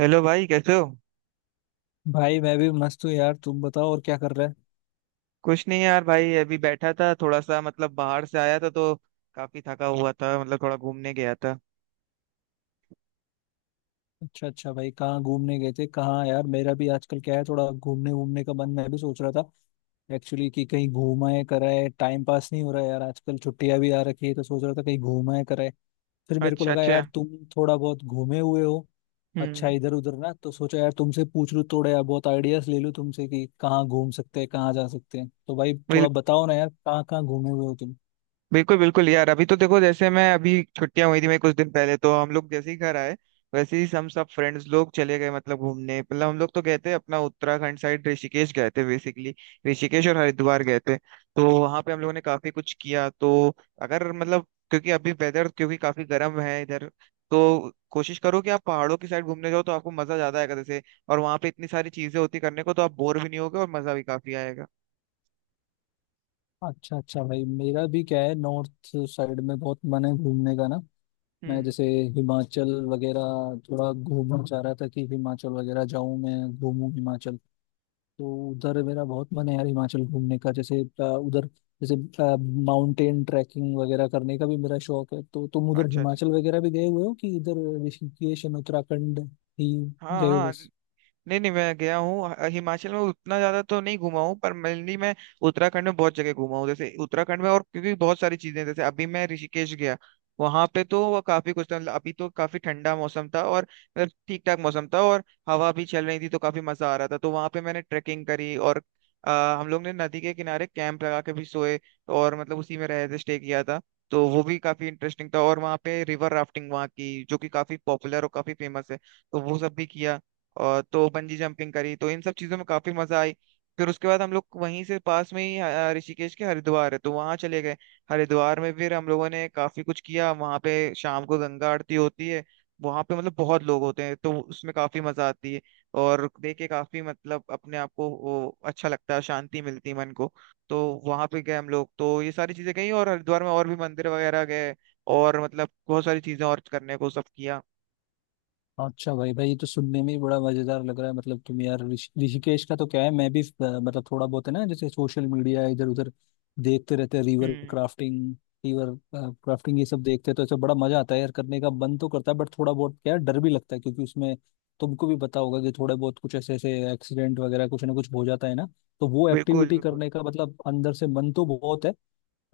Hello भाई, कैसे हो। भाई मैं भी मस्त हूँ यार। तुम बताओ और क्या कर रहे हैं। कुछ नहीं यार भाई, अभी बैठा था थोड़ा सा, मतलब बाहर से आया था तो काफी थका हुआ था, मतलब थोड़ा घूमने गया था। अच्छा अच्छा भाई, कहाँ घूमने गए थे कहाँ? यार मेरा भी आजकल क्या है, थोड़ा घूमने घूमने का मन, मैं भी सोच रहा था एक्चुअली कि कहीं घूमाए कराए। टाइम पास नहीं हो रहा है यार आजकल, छुट्टियां भी आ रखी है तो सोच रहा था कहीं घूमाए कराए। फिर मेरे को अच्छा लगा अच्छा। यार तुम थोड़ा बहुत घूमे हुए हो अच्छा हम्म। इधर उधर, ना तो सोचा यार तुमसे पूछ लूँ थोड़ा, यार बहुत आइडियाज ले लूँ तुमसे कि कहाँ घूम सकते हैं कहाँ जा सकते हैं। तो भाई थोड़ा बताओ ना यार, कहाँ कहाँ घूमे हुए हो। बिल्कुल बिल्कुल यार, अभी तो देखो, जैसे मैं अभी छुट्टियां हुई थी, मैं कुछ दिन पहले, तो हम लोग जैसे ही घर आए वैसे ही हम सब फ्रेंड्स लोग चले गए, मतलब घूमने। मतलब हम लोग तो गए थे अपना उत्तराखंड साइड, ऋषिकेश गए थे। बेसिकली ऋषिकेश और हरिद्वार गए थे, तो वहां पे हम लोगों ने काफी कुछ किया, तो अगर मतलब, क्योंकि अभी वेदर क्योंकि काफी गर्म है इधर, तो कोशिश करो कि आप पहाड़ों की साइड घूमने जाओ तो आपको मजा ज्यादा आएगा। जैसे, और वहां पे इतनी सारी चीजें होती करने को, तो आप बोर भी नहीं होगे और मजा भी काफी आएगा। अच्छा अच्छा भाई, मेरा भी क्या है, नॉर्थ साइड में बहुत मन है घूमने का ना। मैं हम्म। जैसे हिमाचल वगैरह थोड़ा घूमना चाह रहा था कि हिमाचल वगैरह जाऊं, मैं घूमूं हिमाचल। तो उधर मेरा बहुत मन है यार हिमाचल घूमने का। जैसे उधर जैसे माउंटेन ट्रैकिंग वगैरह करने का भी मेरा शौक है। तो तुम उधर अच्छा हिमाचल अच्छा। वगैरह भी गए हुए हो कि इधर ऋषिकेश एंड उत्तराखंड ही हाँ गए हो? हाँ। नहीं नहीं, मैं गया हूँ, हिमाचल में उतना ज्यादा तो नहीं घुमा हूँ, पर मेनली मैं उत्तराखंड में बहुत जगह घुमा हूँ। जैसे उत्तराखंड में, और क्योंकि बहुत सारी चीजें हैं, जैसे अभी मैं ऋषिकेश गया, वहां पे तो वो काफी कुछ था। मतलब अभी तो काफी ठंडा मौसम था, और मतलब ठीक ठाक मौसम था, और हवा भी चल रही थी, तो काफी मजा आ रहा था। तो वहां पे मैंने ट्रेकिंग करी, और अ, हम लोग ने नदी के किनारे कैंप लगा के भी सोए। और मतलब उसी में रहे थे, स्टे किया था। तो वो भी काफी इंटरेस्टिंग था। और वहाँ पे रिवर राफ्टिंग वहाँ की, जो कि काफी पॉपुलर और काफी फेमस है, तो वो सब भी किया। और तो बंजी जंपिंग करी, तो इन सब चीजों में काफी मजा आई। फिर उसके बाद हम लोग वहीं से पास में ही ऋषिकेश के हरिद्वार है, तो वहां चले गए। हरिद्वार में फिर हम लोगों ने काफी कुछ किया। वहां पे शाम को गंगा आरती होती है, वहां पे मतलब बहुत लोग होते हैं, तो उसमें काफी मजा आती है। और देख के काफी, मतलब अपने आप को वो अच्छा लगता है, शांति मिलती है मन को। तो वहां पे गए हम लोग, तो ये सारी चीजें गई, और हरिद्वार में और भी मंदिर वगैरह गए, और मतलब बहुत सारी चीजें और करने को सब किया। अच्छा भाई भाई, ये तो सुनने में ही बड़ा मजेदार लग रहा है। मतलब तुम यार, ऋषिकेश का तो क्या है, मैं भी मतलब थोड़ा बहुत है ना, जैसे सोशल मीडिया इधर उधर देखते रहते हैं। रिवर हम्म। क्राफ्टिंग, रिवर क्राफ्टिंग ये सब देखते हैं तो ऐसा बड़ा मजा आता है यार, करने का मन तो करता है। बट थोड़ा बहुत क्या है, डर भी लगता है क्योंकि उसमें तुमको भी पता होगा कि थोड़े बहुत कुछ ऐसे ऐसे एक्सीडेंट वगैरह कुछ ना कुछ हो जाता है ना। तो वो बिल्कुल एक्टिविटी बिल्कुल। करने का मतलब अंदर से मन तो बहुत है,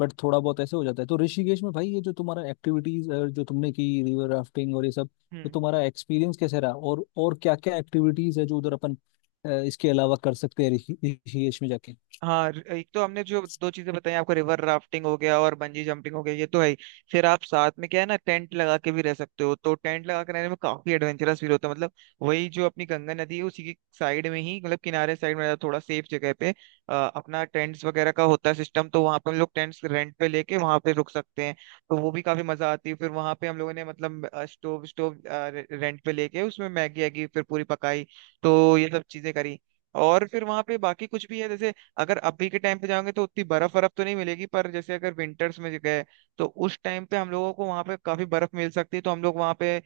बट थोड़ा बहुत ऐसे हो जाता है। तो ऋषिकेश में भाई ये जो तुम्हारा एक्टिविटीज जो तुमने की, रिवर राफ्टिंग और ये सब, तो हम्म। तुम्हारा एक्सपीरियंस कैसे रहा? और क्या क्या एक्टिविटीज है जो उधर अपन इसके अलावा कर सकते हैं ऋषिकेश में जाके? हाँ, एक तो हमने जो दो चीजें बताई आपको, रिवर राफ्टिंग हो गया और बंजी जंपिंग हो गया, ये तो है ही। फिर आप साथ में, क्या है ना, टेंट लगा के भी रह सकते हो, तो टेंट लगा के रहने में काफी एडवेंचरस फील होता है। मतलब वही जो अपनी गंगा नदी है उसी की साइड में ही, मतलब किनारे साइड में, थोड़ा सेफ जगह पे अपना टेंट्स वगैरह का होता है सिस्टम, तो वहाँ पे हम लोग टेंट्स रेंट पे लेके वहाँ पे रुक सकते हैं। तो वो भी काफी मजा आती है। फिर वहाँ पे हम लोगों ने, मतलब स्टोव स्टोव रेंट पे लेके उसमें मैगी वैगी फिर पूरी पकाई, तो ये सब चीजें करी। और फिर वहां पे बाकी कुछ भी है, जैसे अगर अभी के टाइम पे जाओगे तो उतनी बर्फ बर्फ तो नहीं मिलेगी, पर जैसे अगर विंटर्स में गए, तो उस टाइम पे हम लोगों को वहाँ पे काफी बर्फ मिल सकती है। तो हम लोग वहाँ पे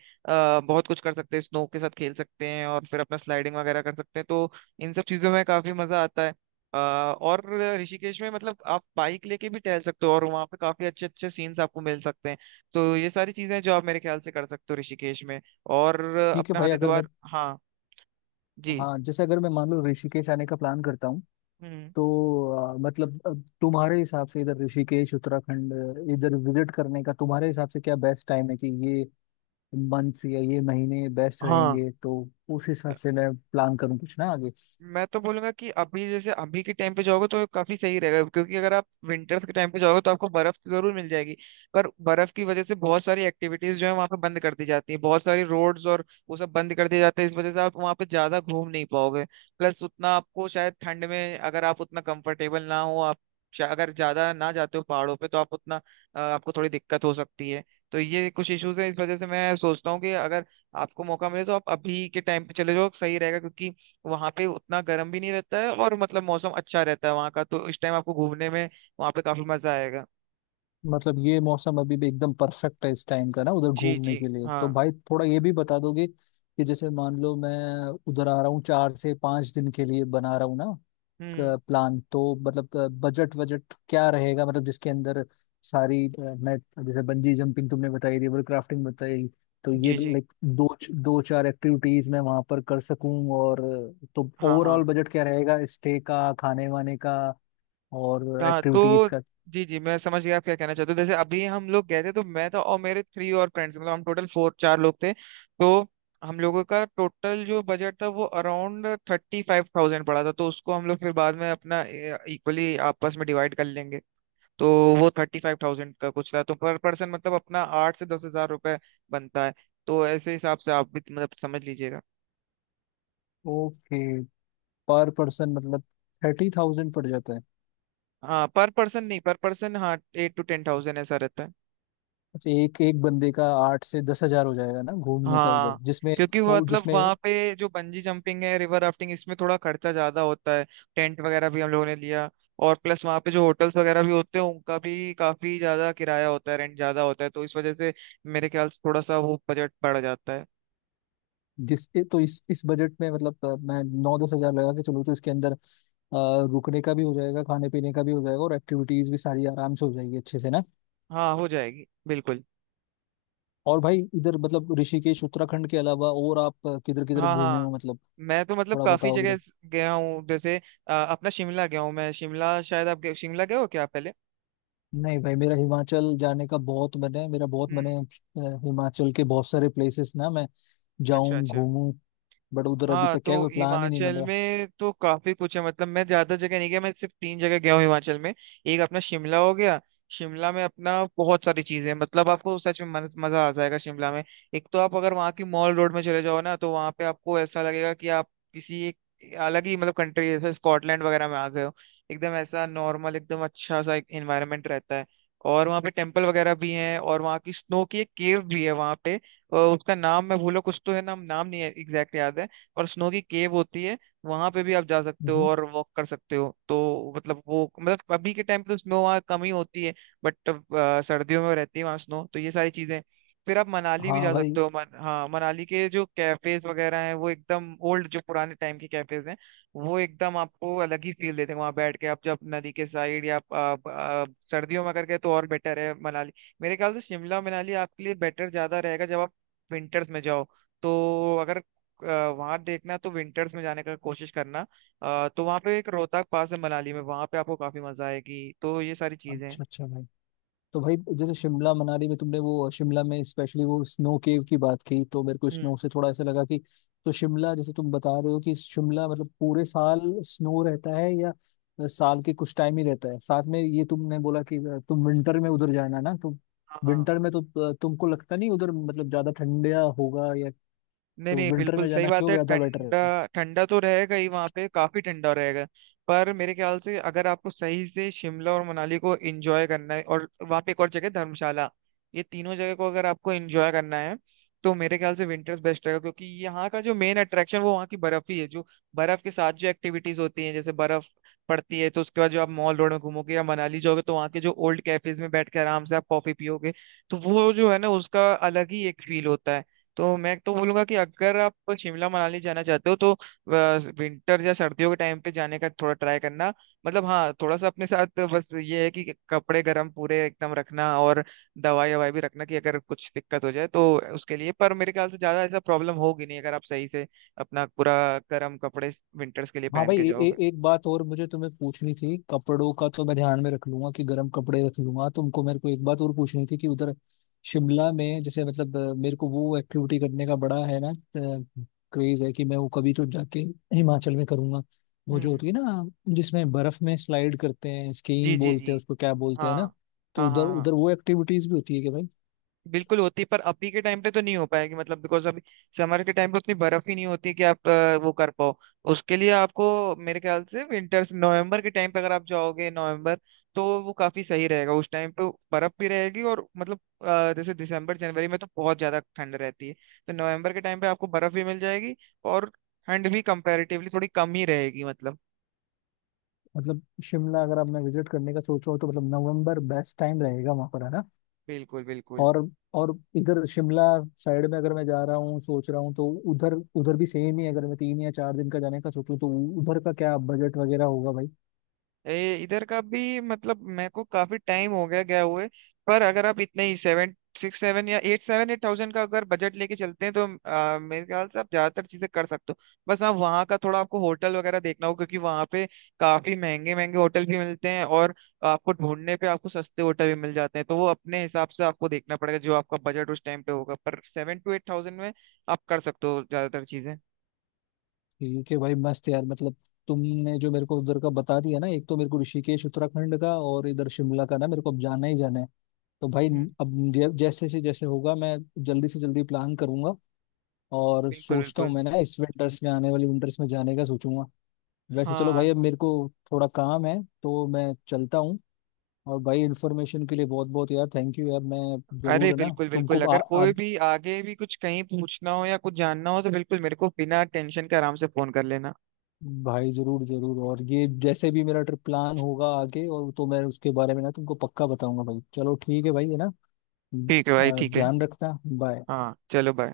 बहुत कुछ कर सकते हैं, स्नो के साथ खेल सकते हैं, और फिर अपना स्लाइडिंग वगैरह कर सकते हैं, तो इन सब चीजों में काफी मजा आता है। और ऋषिकेश में, मतलब आप बाइक लेके भी टहल सकते हो, और वहाँ पे काफी अच्छे अच्छे सीन्स आपको मिल सकते हैं। तो ये सारी चीजें हैं जो आप मेरे ख्याल से कर सकते हो ऋषिकेश में। और ठीक है अपना भाई, अगर मैं, हरिद्वार। हाँ। जी। हाँ जैसे अगर मैं मान लो ऋषिकेश आने का प्लान करता हूँ हम्म। तो मतलब तुम्हारे हिसाब से इधर ऋषिकेश उत्तराखंड इधर विजिट करने का तुम्हारे हिसाब से क्या बेस्ट टाइम है? कि ये मंथ्स या ये महीने बेस्ट हाँ, रहेंगे तो उस हिसाब से मैं प्लान करूँ कुछ ना आगे। मैं तो बोलूंगा कि अभी, जैसे अभी के टाइम पे जाओगे तो काफी सही रहेगा, क्योंकि अगर आप विंटर्स के टाइम पे जाओगे तो आपको बर्फ तो जरूर मिल जाएगी, पर बर्फ की वजह से बहुत सारी एक्टिविटीज जो है वहाँ पे बंद कर दी जाती है, बहुत सारी रोड्स और वो सब बंद कर दिए जाते हैं। इस वजह से आप वहाँ पे ज्यादा घूम नहीं पाओगे। प्लस उतना आपको शायद ठंड में, अगर आप उतना कंफर्टेबल ना हो, आप अगर ज्यादा ना जाते हो पहाड़ों पे, तो आप उतना, आपको थोड़ी दिक्कत हो सकती है। तो ये कुछ इश्यूज हैं, इस वजह से मैं सोचता हूँ कि अगर आपको मौका मिले, तो आप अभी के टाइम पे चले जाओ, सही रहेगा। क्योंकि वहां पे उतना गर्म भी नहीं रहता है, और मतलब मौसम अच्छा रहता है वहां का, तो इस टाइम आपको घूमने में वहां पे काफी मजा आएगा। मतलब ये मौसम अभी भी एकदम परफेक्ट है इस टाइम का ना उधर जी घूमने जी। के लिए? हाँ। तो भाई थोड़ा ये भी बता दोगे कि जैसे मान लो मैं उधर आ रहा हूँ, 4 से 5 दिन के लिए बना रहा हूँ ना हम्म। प्लान, तो मतलब बजट वजट क्या रहेगा? मतलब जिसके अंदर सारी, मैं, जैसे बंजी जंपिंग तुमने बताई, रिवर क्राफ्टिंग बताई, तो ये जी भी जी। लाइक दो 2-4 एक्टिविटीज मैं वहां पर कर सकूं। और तो हाँ ओवरऑल हाँ बजट क्या रहेगा स्टे का, खाने वाने का और हाँ। एक्टिविटीज तो का? जी जी, मैं समझ गया आप क्या कहना चाहते हो। जैसे अभी हम लोग गए थे, तो मैं था और मेरे थ्री और फ्रेंड्स, मतलब हम टोटल फोर चार लोग थे। तो हम लोगों का टोटल जो बजट था वो अराउंड 35,000 पड़ा था, तो उसको हम लोग फिर बाद में अपना इक्वली आपस में डिवाइड कर लेंगे। तो वो 35,000 का कुछ था, तो पर पर्सन मतलब अपना 8 से 10 हजार रुपए बनता है। तो ऐसे हिसाब से आप भी, मतलब, समझ लीजिएगा। ओके, पर पर्सन मतलब 30,000 पड़ जाता है? हाँ, पर पर्सन नहीं, पर पर्सन हाँ, 8 to 10 thousand ऐसा रहता है। अच्छा एक एक बंदे का 8 से 10 हजार हो जाएगा ना घूमने का उधर हाँ, जिसमें? क्योंकि वो वो मतलब जिसमें वहाँ पे जो बंजी जंपिंग है, रिवर राफ्टिंग, इसमें थोड़ा खर्चा ज्यादा होता है। टेंट वगैरह भी हम लोगों ने लिया, और प्लस वहाँ पे जो होटल्स वगैरह भी होते हैं उनका भी काफी ज्यादा किराया होता है, रेंट ज्यादा होता है, तो इस वजह से मेरे ख्याल से थोड़ा सा वो बजट बढ़ जाता है। जिस तो इस बजट में मतलब मैं 9-10 हजार लगा के चलूँ तो इसके अंदर रुकने का भी हो जाएगा, खाने पीने का भी हो जाएगा और एक्टिविटीज भी सारी आराम से हो जाएगी अच्छे से ना? हाँ, हो जाएगी बिल्कुल। और भाई इधर मतलब ऋषिकेश उत्तराखंड के अलावा और आप किधर किधर हाँ घूमे हाँ, हो मतलब, मैं तो, मतलब, थोड़ा काफी बताओगे जगह तो? गया हूँ, जैसे अपना शिमला गया हूँ मैं। शिमला, शायद आप शिमला गए हो क्या आप पहले? नहीं भाई, मेरा हिमाचल जाने का बहुत मन है, मेरा बहुत मन हम्म। है। हिमाचल के बहुत सारे प्लेसेस ना मैं अच्छा जाऊं अच्छा। घूमूं, बट उधर अभी हाँ, तक क्या है, तो कोई प्लान ही नहीं बन हिमाचल रहा। में तो काफी कुछ है, मतलब मैं ज्यादा जगह नहीं गया, मैं सिर्फ तीन जगह गया हूँ हिमाचल में। एक अपना शिमला हो गया। शिमला में अपना बहुत सारी चीजें हैं, मतलब आपको सच में मजा आ जाएगा शिमला में। एक तो आप अगर वहाँ की मॉल रोड में चले जाओ ना, तो वहाँ पे आपको ऐसा लगेगा कि आप किसी एक अलग ही, मतलब, कंट्री, जैसे स्कॉटलैंड वगैरह में आ गए हो। एकदम ऐसा नॉर्मल, एकदम अच्छा सा एक एनवायरनमेंट रहता है। और वहाँ पे टेम्पल वगैरह भी हैं, और वहाँ की स्नो की एक केव भी है वहाँ पे। उसका नाम मैं भूलो, कुछ तो है नाम, नहीं है एग्जैक्ट याद है। और स्नो की केव होती है, वहां पे भी आप जा सकते हो, हम्म। और वॉक कर सकते हो। तो मतलब वो, मतलब अभी के टाइम पे तो स्नो वहाँ कम ही होती है, बट सर्दियों में रहती है वहाँ स्नो, तो ये सारी चीजें। फिर आप मनाली भी हाँ जा भाई। सकते हो। हाँ, मनाली के जो कैफेज वगैरह हैं वो एकदम ओल्ड, जो पुराने टाइम के कैफेज हैं, वो एकदम आपको अलग ही फील देते हैं। वहां बैठ के आप जब नदी के साइड, या आप सर्दियों में अगर गए तो और बेटर है मनाली। मेरे ख्याल से शिमला मनाली आपके लिए बेटर ज्यादा रहेगा जब आप विंटर्स में जाओ, तो अगर वहां देखना तो विंटर्स में जाने का कोशिश करना। तो वहां पे एक रोहतक पास है मनाली में, वहां पे आपको काफी मजा आएगी, तो ये सारी चीजें हैं। अच्छा अच्छा भाई, तो भाई जैसे शिमला मनाली में तुमने वो, शिमला में स्पेशली वो स्नो केव की बात की, तो मेरे को हम्म। स्नो से थोड़ा ऐसा लगा कि, तो शिमला जैसे तुम बता रहे हो कि शिमला मतलब पूरे साल स्नो रहता है या साल के कुछ टाइम ही रहता है? साथ में ये तुमने बोला कि तुम विंटर में उधर जाना ना, तो हाँ। विंटर में तो तुमको लगता नहीं उधर मतलब ज्यादा ठंडा होगा या? नहीं तो नहीं, विंटर बिल्कुल में सही जाना बात क्यों है, ज्यादा बेटर ठंडा। है? ठंडा तो रहेगा ही, वहाँ पे काफी ठंडा रहेगा। पर मेरे ख्याल से अगर आपको सही से शिमला और मनाली को एंजॉय करना है, और वहाँ पे एक और जगह धर्मशाला, ये तीनों जगह को अगर आपको एंजॉय करना है, तो मेरे ख्याल से विंटर्स बेस्ट रहेगा। क्योंकि यहाँ का जो मेन अट्रैक्शन वो वहाँ की बर्फ ही है, जो बर्फ के साथ जो एक्टिविटीज होती हैं, जैसे बर्फ पड़ती है, तो उसके बाद जो आप मॉल रोड में घूमोगे या मनाली जाओगे, तो वहाँ के जो ओल्ड कैफेज में बैठ के आराम से आप कॉफी पियोगे, तो वो जो है ना, उसका अलग ही एक फील होता है। तो मैं तो बोलूंगा कि अगर आप शिमला मनाली जाना चाहते हो, तो विंटर या सर्दियों के टाइम पे जाने का थोड़ा ट्राई करना। मतलब हाँ, थोड़ा सा अपने साथ बस ये है कि कपड़े गर्म पूरे एकदम रखना, और दवाई ववाई भी रखना कि अगर कुछ दिक्कत हो जाए तो उसके लिए। पर मेरे ख्याल से ज्यादा ऐसा प्रॉब्लम होगी नहीं, अगर आप सही से अपना पूरा गर्म कपड़े विंटर्स के लिए हाँ पहन भाई, के ए, जाओगे। ए, एक बात और मुझे तुम्हें पूछनी थी। कपड़ों का तो मैं ध्यान में रख लूंगा कि गर्म कपड़े रख लूंगा। तुमको, मेरे को एक बात और पूछनी थी कि उधर शिमला में जैसे मतलब मेरे को वो एक्टिविटी करने का बड़ा है ना क्रेज है कि मैं वो कभी तो जाके हिमाचल में करूंगा, वो जो हम्म। होती है ना जिसमें बर्फ में स्लाइड करते हैं, जी स्कीइंग जी बोलते जी। हैं उसको क्या हाँ। बोलते हैं ना। तो हाँ उधर हाँ हाँ, उधर वो एक्टिविटीज भी होती है कि भाई? बिल्कुल होती है, पर अभी के टाइम पे तो नहीं हो पाएगी, मतलब बिकॉज अभी समर के टाइम पे उतनी बर्फ ही नहीं होती है कि आप वो कर पाओ। उसके लिए आपको मेरे ख्याल से विंटर्स, नवंबर के टाइम पे अगर आप जाओगे नवंबर, तो वो काफी सही रहेगा उस टाइम पे। बर्फ भी रहेगी, और मतलब, जैसे दिसंबर जनवरी में तो बहुत ज्यादा ठंड रहती है। तो नवंबर के टाइम पे आपको बर्फ भी मिल जाएगी, और ठंड भी कंपैरेटिवली थोड़ी कम ही रहेगी, मतलब। मतलब शिमला अगर आप, मैं विजिट करने का सोच रहा हूँ, तो मतलब नवंबर बेस्ट टाइम रहेगा वहां पर है ना? बिल्कुल बिल्कुल। और और इधर शिमला साइड में अगर मैं जा रहा हूँ, सोच रहा हूँ, तो उधर, उधर भी सेम ही है? अगर मैं 3 या 4 दिन का जाने का सोचूं तो उधर का क्या बजट वगैरह होगा भाई? इधर का भी, मतलब, मेरे को काफी टाइम हो गया गया हुए, पर अगर आप इतने ही सेवन सिक्स सेवन या एट सेवन एट थाउजेंड का अगर बजट लेके चलते हैं, तो मेरे ख्याल से आप ज्यादातर चीजें कर सकते हो। बस आप वहाँ का थोड़ा आपको होटल वगैरह देखना हो, क्योंकि वहाँ पे काफी महंगे महंगे होटल भी मिलते हैं, और आपको ढूंढने पे आपको सस्ते होटल भी मिल जाते हैं। तो वो अपने हिसाब से आपको देखना पड़ेगा जो आपका बजट उस टाइम पे होगा, पर 7 to 8 thousand में आप कर सकते हो ज्यादातर चीजें। ठीक है भाई, मस्त यार, मतलब तुमने जो मेरे को उधर का बता दिया ना, एक तो मेरे को ऋषिकेश उत्तराखंड का और इधर शिमला का, ना मेरे को अब जाना ही जाना है। तो भाई हम्म। अब जैसे से जैसे होगा मैं जल्दी से जल्दी प्लान करूंगा और बिल्कुल सोचता बिल्कुल। हूँ, मैं ना इस विंटर्स में, आने वाली विंटर्स में जाने का सोचूंगा। वैसे चलो भाई, हाँ, अब मेरे को थोड़ा काम है तो मैं चलता हूँ। और भाई इन्फॉर्मेशन के लिए बहुत बहुत यार थैंक यू यार। मैं अरे जरूर, है ना, बिल्कुल तुमको बिल्कुल, आ, अगर आ, कोई भी आगे भी कुछ कहीं पूछना हो या कुछ जानना हो, तो बिल्कुल मेरे को बिना टेंशन के आराम से फोन कर लेना। भाई जरूर जरूर। और ये जैसे भी मेरा ट्रिप प्लान होगा आगे और, तो मैं उसके बारे में ना तुमको पक्का बताऊंगा भाई। चलो ठीक है भाई है ना। हम्म। ठीक है भाई, ठीक है। ध्यान रखना, बाय। हाँ, चलो, बाय।